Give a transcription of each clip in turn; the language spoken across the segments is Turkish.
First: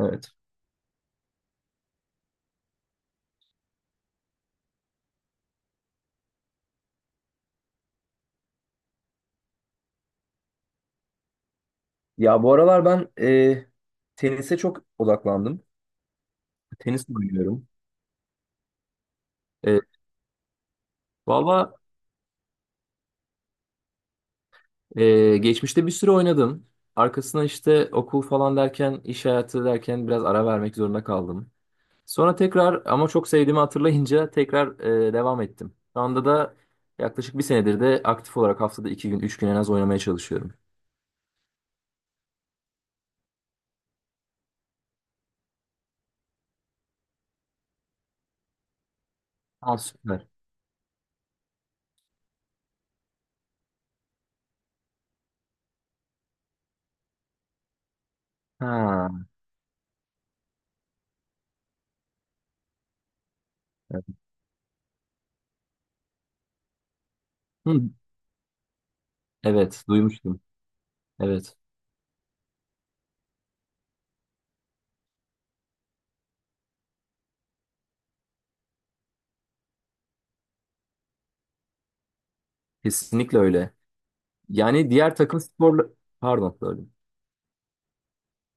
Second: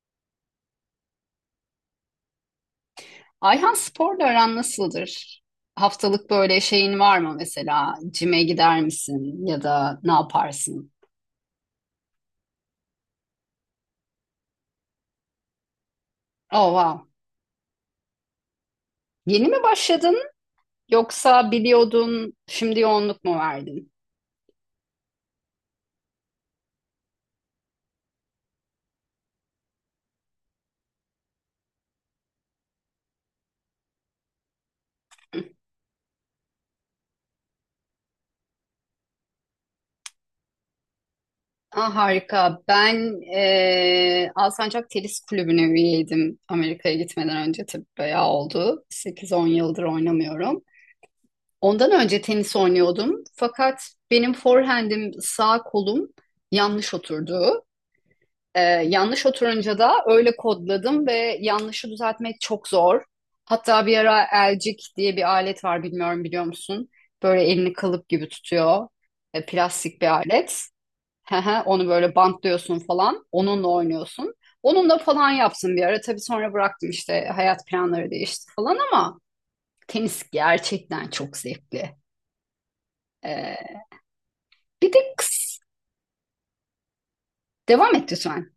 Evet. Ayhan, sporla aran nasıldır? Haftalık böyle şeyin var mı mesela? Cime gider misin ya da ne yaparsın? Ya bu aralar ben tenise çok odaklandım. Oh Tenis wow. oynuyorum. Yeni mi E, başladın yoksa valla biliyordun şimdi yoğunluk mu verdin? e, geçmişte bir süre oynadım. Arkasına işte okul falan derken, iş hayatı derken biraz ara vermek zorunda kaldım. Sonra tekrar ama çok sevdiğimi hatırlayınca tekrar devam ettim. Şu anda da yaklaşık bir senedir de aktif olarak haftada 2 gün, 3 gün en az oynamaya çalışıyorum. Ah, harika. Ben Alsancak Tenis Kulübü'ne üyeydim Amerika'ya gitmeden önce. Tabii bayağı oldu, 8-10 Aa, yıldır süper. oynamıyorum. Ondan önce tenis oynuyordum. Fakat benim forehand'im, sağ kolum yanlış oturdu. Ee, Ha. Yanlış oturunca da öyle kodladım ve yanlışı düzeltmek çok zor. Hatta bir ara elcik diye bir alet var, bilmiyorum biliyor musun? Böyle elini Hı, kalıp gibi tutuyor. Evet, Plastik bir duymuştum. alet. Evet, Hehe, onu böyle bantlıyorsun falan. Onunla oynuyorsun. Onunla falan yapsın bir ara. Tabii sonra bıraktım, işte hayat planları değişti falan, ama tenis gerçekten çok zevkli. kesinlikle öyle. Ee, Yani Bir de diğer takım kız. sporla... Pardon, böyle. Devam et lütfen.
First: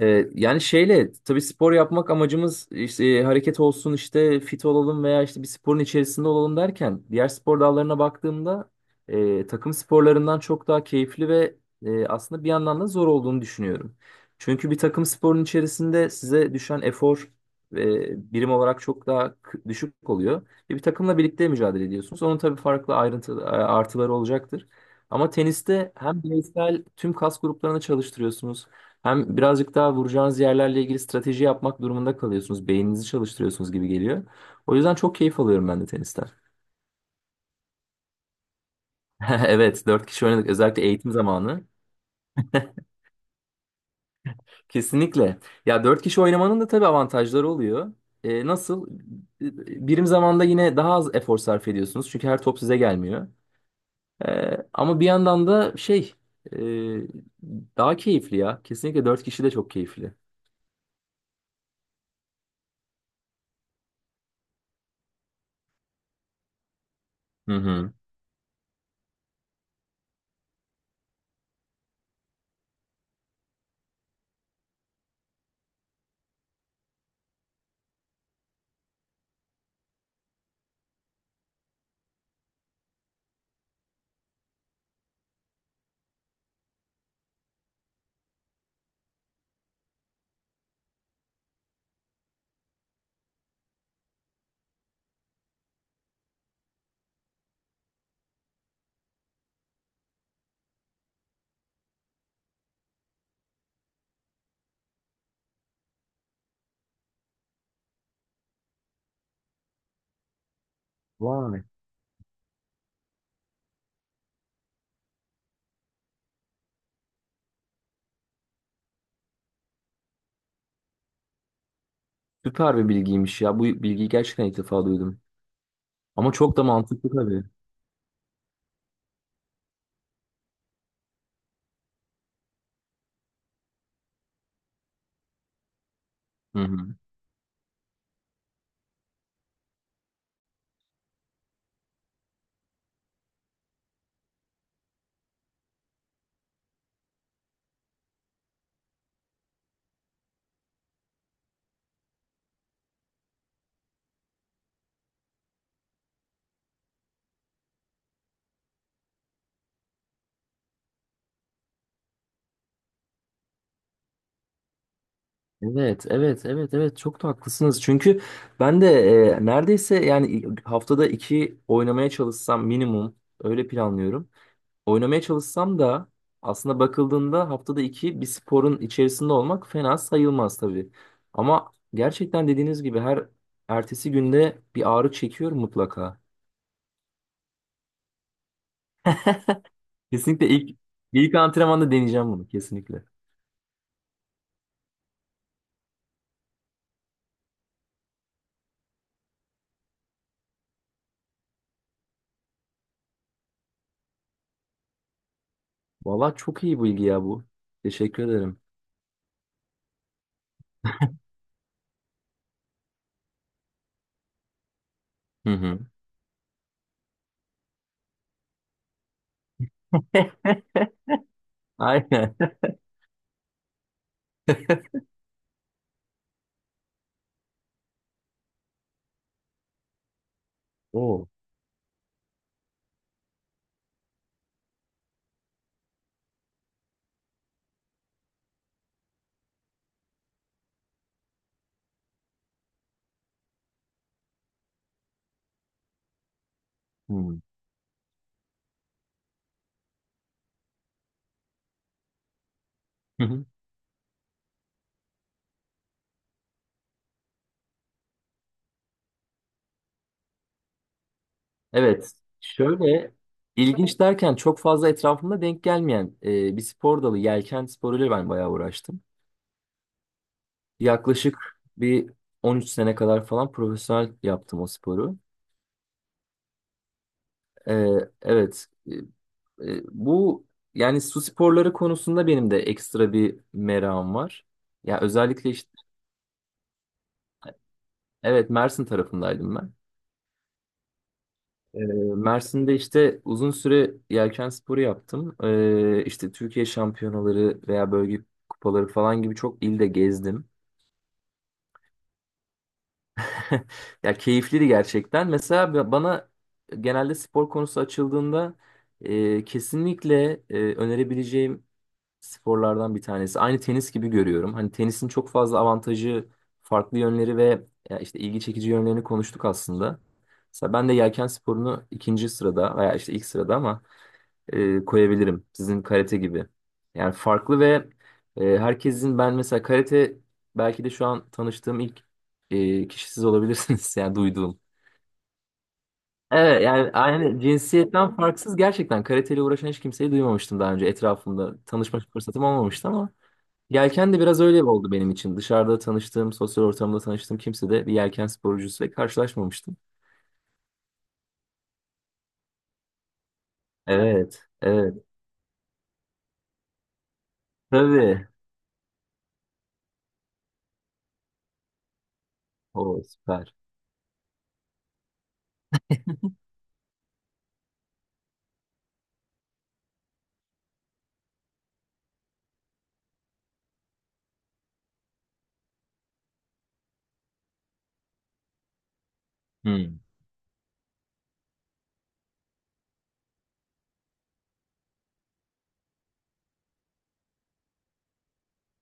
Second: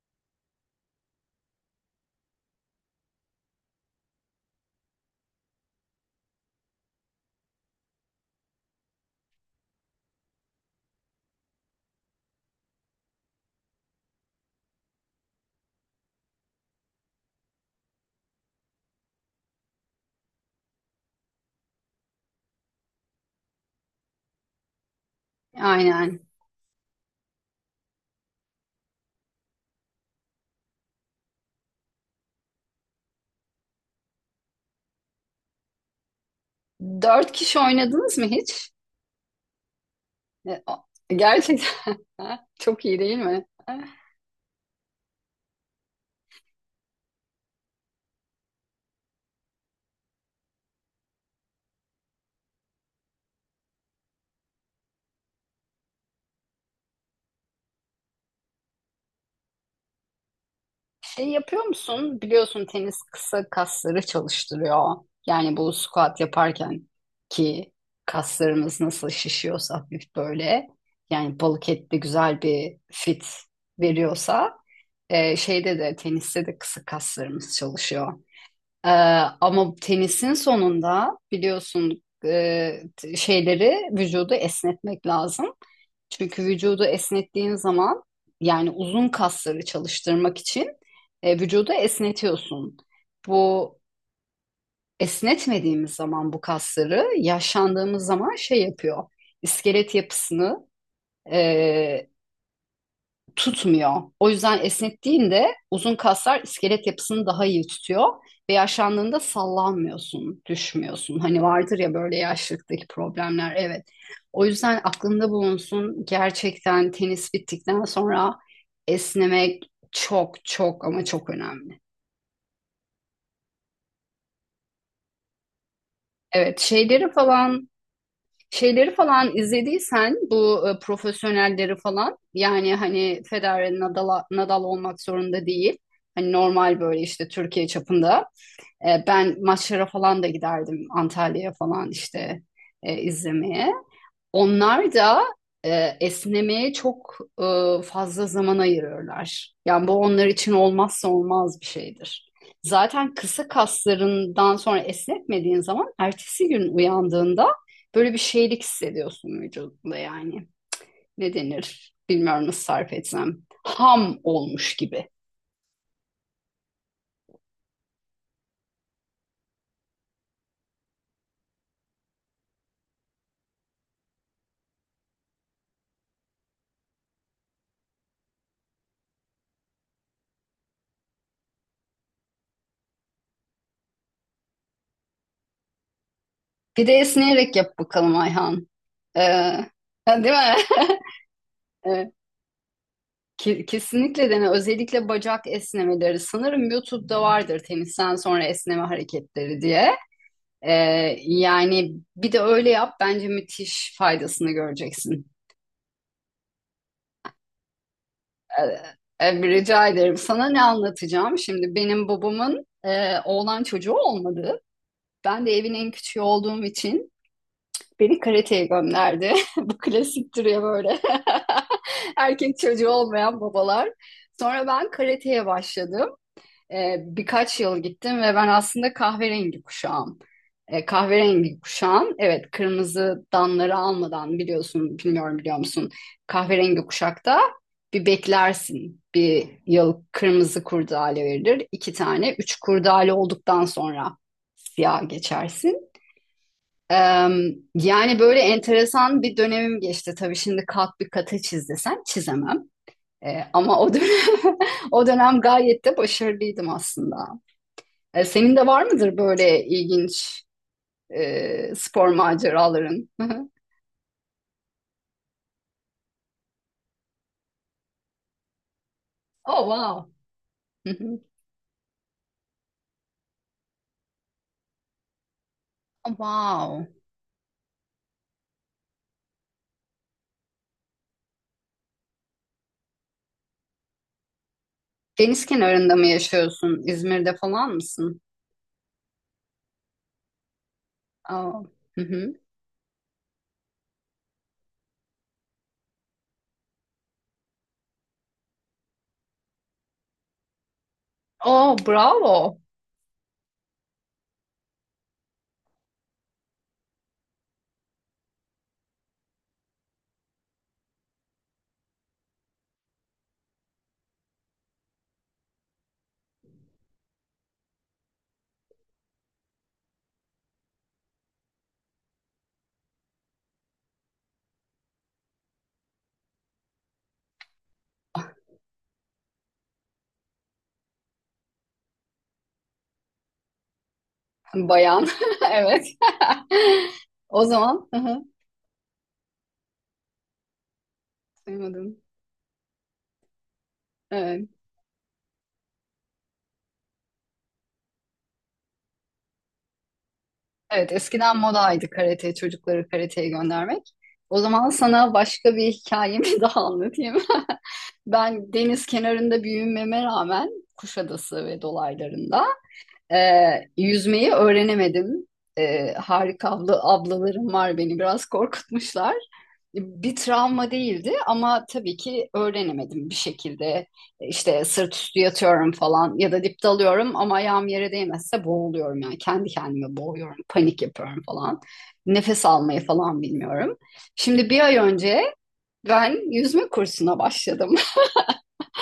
Yani şeyle tabii spor yapmak amacımız işte, hareket olsun işte fit olalım veya işte bir sporun içerisinde olalım derken diğer spor dallarına baktığımda, takım sporlarından çok daha keyifli ve aslında bir yandan da zor olduğunu düşünüyorum. Çünkü bir takım sporun içerisinde size düşen efor birim olarak çok daha düşük oluyor. Ve bir takımla birlikte mücadele ediyorsunuz. Onun tabii farklı ayrıntı artıları olacaktır. Ama teniste hem Aynen. bireysel tüm kas gruplarını çalıştırıyorsunuz. Hem birazcık daha vuracağınız yerlerle ilgili strateji yapmak durumunda kalıyorsunuz. Beyninizi çalıştırıyorsunuz gibi geliyor. O yüzden çok keyif alıyorum ben de tenisten. Dört kişi oynadınız mı hiç? Evet, dört kişi oynadık. E, Özellikle o- eğitim zamanı. Gerçekten çok iyi değil mi? Kesinlikle. Ya dört kişi oynamanın da tabii avantajları oluyor. Nasıl? Birim zamanda yine daha az efor sarf ediyorsunuz. Çünkü her top size gelmiyor. Ama bir yandan da şey e, daha keyifli ya. Kesinlikle dört kişi de çok keyifli. Şey yapıyor musun? Biliyorsun, tenis kısa kasları çalıştırıyor. Yani bu squat yaparken Hı ki hı. kaslarımız nasıl şişiyorsa, hafif böyle. Yani balık etli güzel bir fit veriyorsa, şeyde de, teniste de kısa kaslarımız çalışıyor. E, Ama tenisin sonunda biliyorsun, şeyleri, vücudu esnetmek lazım. Çünkü vücudu esnettiğin zaman, yani uzun kasları çalıştırmak için vücudu esnetiyorsun. Bu esnetmediğimiz zaman bu kasları, yaşlandığımız zaman şey yapıyor. İskelet yapısını e, tutmuyor. O yüzden esnettiğinde uzun kaslar iskelet yapısını daha iyi tutuyor ve yaşlandığında sallanmıyorsun, düşmüyorsun. Hani Vay. vardır ya böyle yaşlılıktaki problemler. Evet. O yüzden aklında bulunsun. Gerçekten tenis bittikten sonra esnemek çok çok ama çok önemli. Süper bir bilgiymiş ya. Bu bilgiyi gerçekten ilk defa duydum. Ama çok Evet, da mantıklı şeyleri tabii. falan. Şeyleri falan izlediysen bu profesyonelleri falan, yani hani Federer, Nadal. Nadal olmak zorunda değil. Hani Hı normal, hı. böyle işte Türkiye çapında. Ben maçlara falan da giderdim, Antalya'ya falan işte izlemeye. Onlar da esnemeye çok e, fazla zaman ayırıyorlar. Yani bu onlar için olmazsa olmaz bir şeydir. Zaten kısa kaslarından sonra esnetmediğin zaman ertesi gün uyandığında böyle bir şeylik hissediyorsun vücudunda yani. Ne denir? Bilmiyorum nasıl tarif etsem. Ham olmuş gibi. Evet, evet, evet, evet çok da haklısınız. Çünkü ben de neredeyse yani haftada iki oynamaya çalışsam minimum öyle planlıyorum. Oynamaya çalışsam da aslında bakıldığında haftada iki bir sporun içerisinde olmak fena sayılmaz tabii. Ama gerçekten dediğiniz gibi her ertesi günde bir ağrı çekiyorum mutlaka. Bir de esneyerek yap bakalım Ayhan. Ee, Değil Kesinlikle mi? ilk ilk antrenmanda Evet, deneyeceğim bunu kesinlikle. Kesinlikle dene. Özellikle bacak esnemeleri. Sanırım YouTube'da vardır tenisten sonra esneme hareketleri diye. Ee, Yani bir de öyle yap. Bence müthiş faydasını göreceksin. Valla çok iyi bilgi ya bu. Teşekkür ederim. Rica ederim. Sana ne anlatacağım? Şimdi benim babamın oğlan çocuğu olmadı. Ben Hı de evin hı. en küçüğü olduğum için beni karateye gönderdi. Bu klasiktir ya böyle. Aynen. Erkek çocuğu olmayan babalar. Sonra ben karateye başladım. Birkaç yıl gittim ve ben aslında kahverengi kuşağım. E, Oo. kahverengi kuşağım, evet, kırmızı danları almadan, biliyorsun, bilmiyorum, biliyor musun? Kahverengi kuşakta bir beklersin. Bir yıl kırmızı kurdale verilir. İki tane, üç kurdale olduktan sonra siyah geçersin. E, Hmm. yani böyle enteresan bir dönemim geçti. Tabii şimdi kalk bir kata çiz desem çizemem. Hı hı. Ama o dönem, o dönem gayet de başarılıydım aslında. Senin de var mıdır böyle ilginç spor Evet. maceraların? Şöyle ilginç derken çok fazla etrafımda denk gelmeyen bir spor dalı yelken sporuyla ben bayağı uğraştım. Oh wow. Oh, Yaklaşık bir 13 sene kadar falan profesyonel yaptım o sporu. wow. E, evet. Bu yani su sporları konusunda benim de ekstra bir merakım var. Ya Deniz özellikle işte kenarında mı yaşıyorsun? İzmir'de falan mısın? evet Mersin tarafındaydım ben. Oh, Ee, hı hı. Mersin'de işte uzun süre yelken sporu yaptım. İşte Türkiye şampiyonaları veya bölge kupaları falan gibi çok ilde gezdim. Oh bravo. Ya keyifliydi gerçekten. Mesela bana genelde spor konusu açıldığında kesinlikle önerebileceğim sporlardan bir tanesi. Aynı tenis gibi görüyorum. Hani tenisin çok fazla avantajı, farklı yönleri ve ya işte ilgi çekici yönlerini konuştuk aslında. Mesela ben de yelken sporunu ikinci sırada veya işte ilk sırada ama koyabilirim. Sizin karate gibi. Yani farklı ve herkesin ben mesela karate belki de şu an tanıştığım ilk kişi siz olabilirsiniz yani duyduğum. Bayan. Evet. Evet yani aynı O zaman hı cinsiyetten hı, farksız gerçekten karateyle uğraşan hiç kimseyi duymamıştım daha önce etrafımda. duymadım. Tanışma fırsatım olmamıştı ama yelken de biraz Evet. öyle oldu benim için. Dışarıda tanıştığım, sosyal ortamda tanıştığım kimse de bir yelken sporcusuyla karşılaşmamıştım. Evet, eskiden modaydı karate, çocukları karateye göndermek. O Evet, zaman evet. sana başka bir hikayemi daha anlatayım. Tabii. Ben deniz kenarında büyümeme rağmen, Kuşadası ve dolaylarında, O e, süper. yüzmeyi öğrenemedim. E, harika abla, ablalarım var, beni biraz korkutmuşlar. Bir travma değildi ama tabii ki öğrenemedim bir şekilde. E, İşte sırt üstü yatıyorum falan, ya da dip dalıyorum, ama ayağım yere değmezse boğuluyorum, yani kendi kendime Hmm. boğuyorum, panik yapıyorum falan. Nefes almayı falan bilmiyorum. Şimdi bir ay önce ben yüzme kursuna başladım.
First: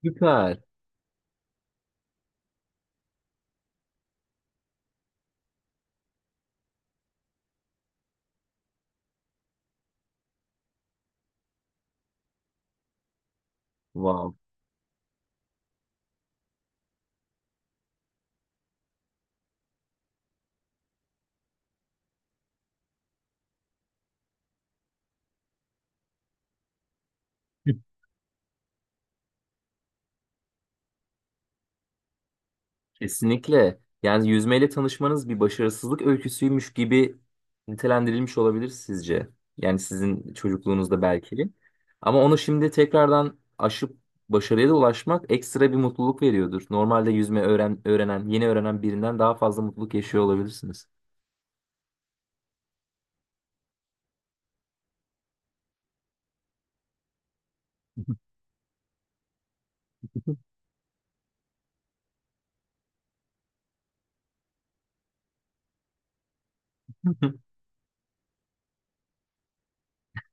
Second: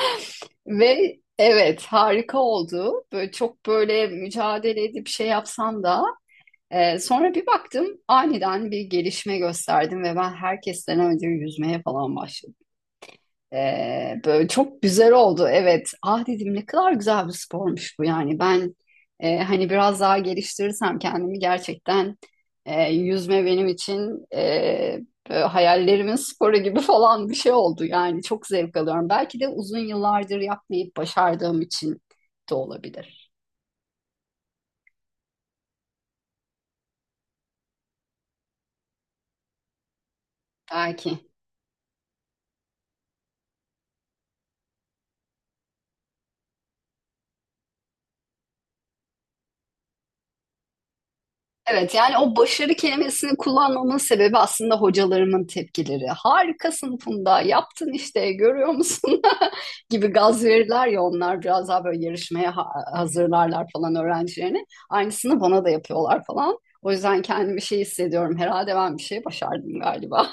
Süper. Ve evet, harika oldu. Böyle çok, böyle mücadele edip şey yapsam da sonra bir baktım aniden bir gelişme gösterdim ve ben herkesten önce yüzmeye falan başladım. Wow. Böyle çok güzel oldu. Evet. Ah dedim, ne kadar güzel bir spormuş bu yani. Ben hani biraz daha geliştirirsem kendimi, gerçekten yüzme benim için böyle hayallerimin sporu gibi falan bir şey oldu. Yani çok zevk alıyorum. Belki de uzun yıllardır yapmayıp başardığım için de olabilir. Kesinlikle. Yani yüzmeyle tanışmanız bir başarısızlık öyküsüymüş gibi nitelendirilmiş olabilir sizce. Yani sizin çocukluğunuzda Belki. belki. Ama onu şimdi tekrardan aşıp başarıya da ulaşmak ekstra bir mutluluk veriyordur. Normalde yüzme öğrenen, yeni öğrenen birinden daha fazla mutluluk yaşıyor olabilirsiniz. Evet, yani o başarı kelimesini kullanmamın sebebi aslında hocalarımın tepkileri. Harikasın Funda, yaptın işte, görüyor musun gibi gaz verirler ya, onlar biraz daha böyle yarışmaya hazırlarlar falan öğrencilerini. Aynısını bana da yapıyorlar falan. O yüzden kendimi şey hissediyorum, herhalde ben bir şey başardım galiba.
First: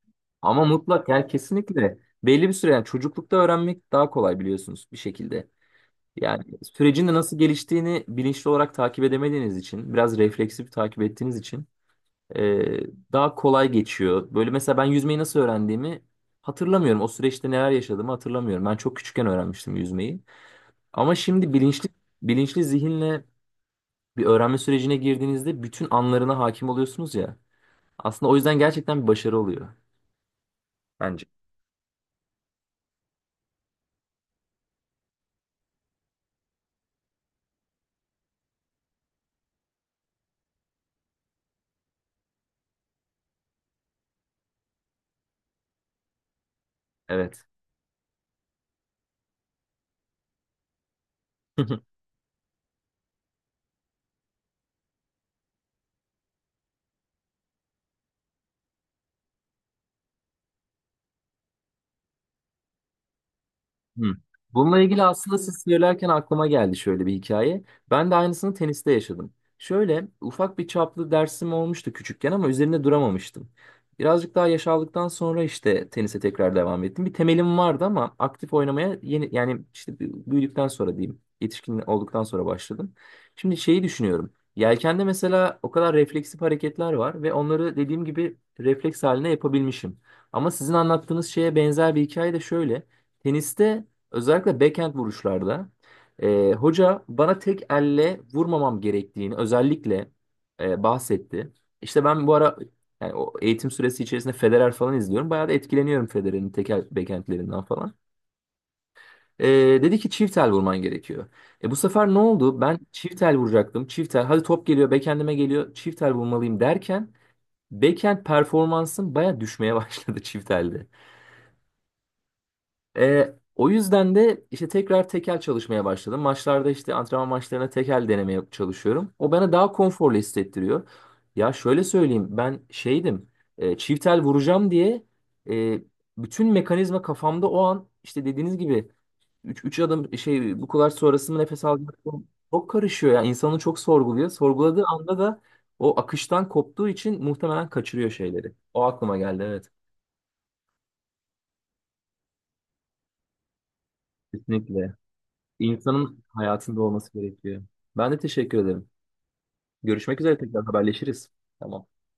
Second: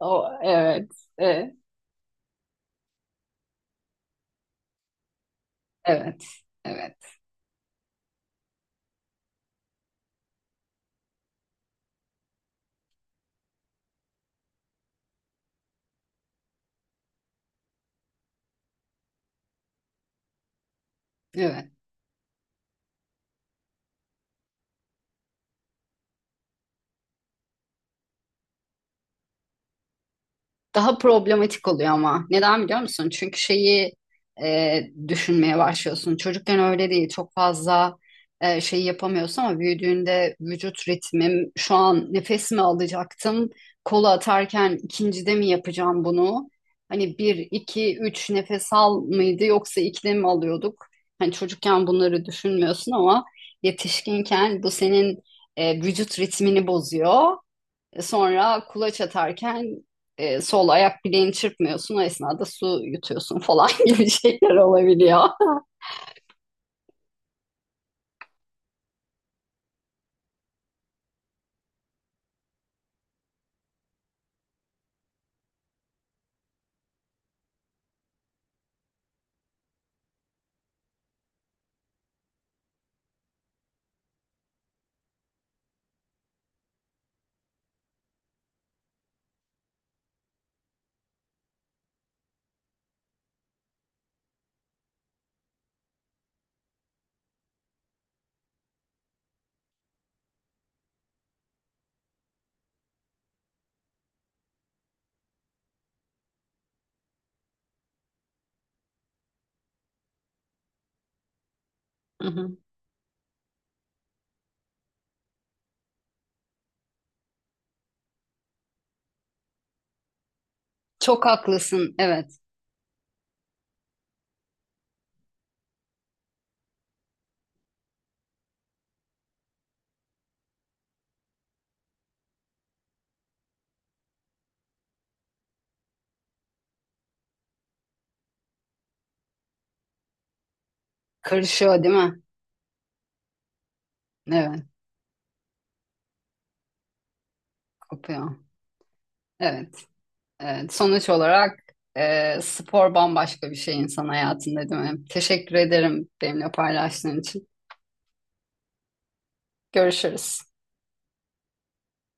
O, Ama evet, mutlak yani e, kesinlikle belli bir süre yani çocuklukta öğrenmek daha kolay biliyorsunuz bir şekilde. evet, Yani sürecin de evet, nasıl geliştiğini bilinçli olarak takip edemediğiniz için, biraz refleksif takip ettiğiniz için e, daha kolay geçiyor. Böyle mesela ben yüzmeyi nasıl öğrendiğimi hatırlamıyorum. O süreçte neler yaşadığımı hatırlamıyorum. Ben çok küçükken öğrenmiştim yüzmeyi. Ama şimdi evet. bilinçli zihinle bir öğrenme sürecine girdiğinizde bütün anlarına hakim oluyorsunuz ya. Aslında o yüzden gerçekten bir başarı oluyor Daha bence. problematik oluyor ama. Neden biliyor musun? Çünkü şeyi e, düşünmeye başlıyorsun. Çocukken öyle değil. Çok fazla şey yapamıyorsun, ama büyüdüğünde vücut ritmim, şu an nefes mi alacaktım? Kolu atarken ikincide mi yapacağım bunu? Hani Evet. bir, iki, üç nefes al mıydı, yoksa ikide mi alıyorduk? Hani çocukken bunları düşünmüyorsun ama yetişkinken bu senin vücut ritmini bozuyor. Sonra kulaç atarken sol ayak bileğini çırpmıyorsun. O esnada su yutuyorsun falan Hı. gibi şeyler Bununla ilgili olabiliyor. aslında siz söylerken aklıma geldi şöyle bir hikaye. Ben de aynısını teniste yaşadım. Şöyle ufak bir çaplı dersim olmuştu küçükken ama üzerinde duramamıştım. Birazcık daha yaş aldıktan sonra işte tenise tekrar devam ettim. Bir temelim vardı ama aktif oynamaya yeni yani işte büyüdükten sonra diyeyim, yetişkin olduktan sonra başladım. Şimdi şeyi düşünüyorum. Yelkende mesela o kadar refleksif hareketler var ve onları dediğim gibi refleks haline yapabilmişim. Ama sizin anlattığınız şeye benzer bir hikaye de şöyle. Teniste özellikle backhand vuruşlarda hoca bana tek elle vurmamam gerektiğini özellikle bahsetti. İşte ben bu ara yani o eğitim süresi içerisinde Federer falan izliyorum. Bayağı da etkileniyorum Federer'in tek el backhandlerinden falan. E, dedi ki çift el vurman gerekiyor. Bu sefer ne Hı hı. oldu? Ben çift el vuracaktım. Çift el hadi top geliyor backhandime geliyor. Çift el vurmalıyım derken backhand performansım bayağı düşmeye başladı çift elde. Çok haklısın. Evet. O yüzden de işte tekrar tekel çalışmaya başladım. Maçlarda işte antrenman maçlarına tekel denemeye çalışıyorum. O bana daha konforlu hissettiriyor. Ya şöyle söyleyeyim ben şeydim, çiftel vuracağım diye e, bütün mekanizma kafamda o an işte dediğiniz gibi 3 adım şey bu kadar sonrası mı nefes Karışıyor değil almak mi? mı? Çok karışıyor ya insanı çok sorguluyor. Evet. Sorguladığı anda da o akıştan koptuğu için muhtemelen kaçırıyor Kopuyor. şeyleri. O aklıma geldi evet. Evet. Evet. Sonuç olarak spor bambaşka bir şey insan hayatında, değil Kesinlikle. mi? Teşekkür ederim İnsanın benimle hayatında olması paylaştığın için. gerekiyor. Ben de teşekkür ederim. Görüşmek üzere Görüşürüz. tekrar haberleşiriz. Tamam.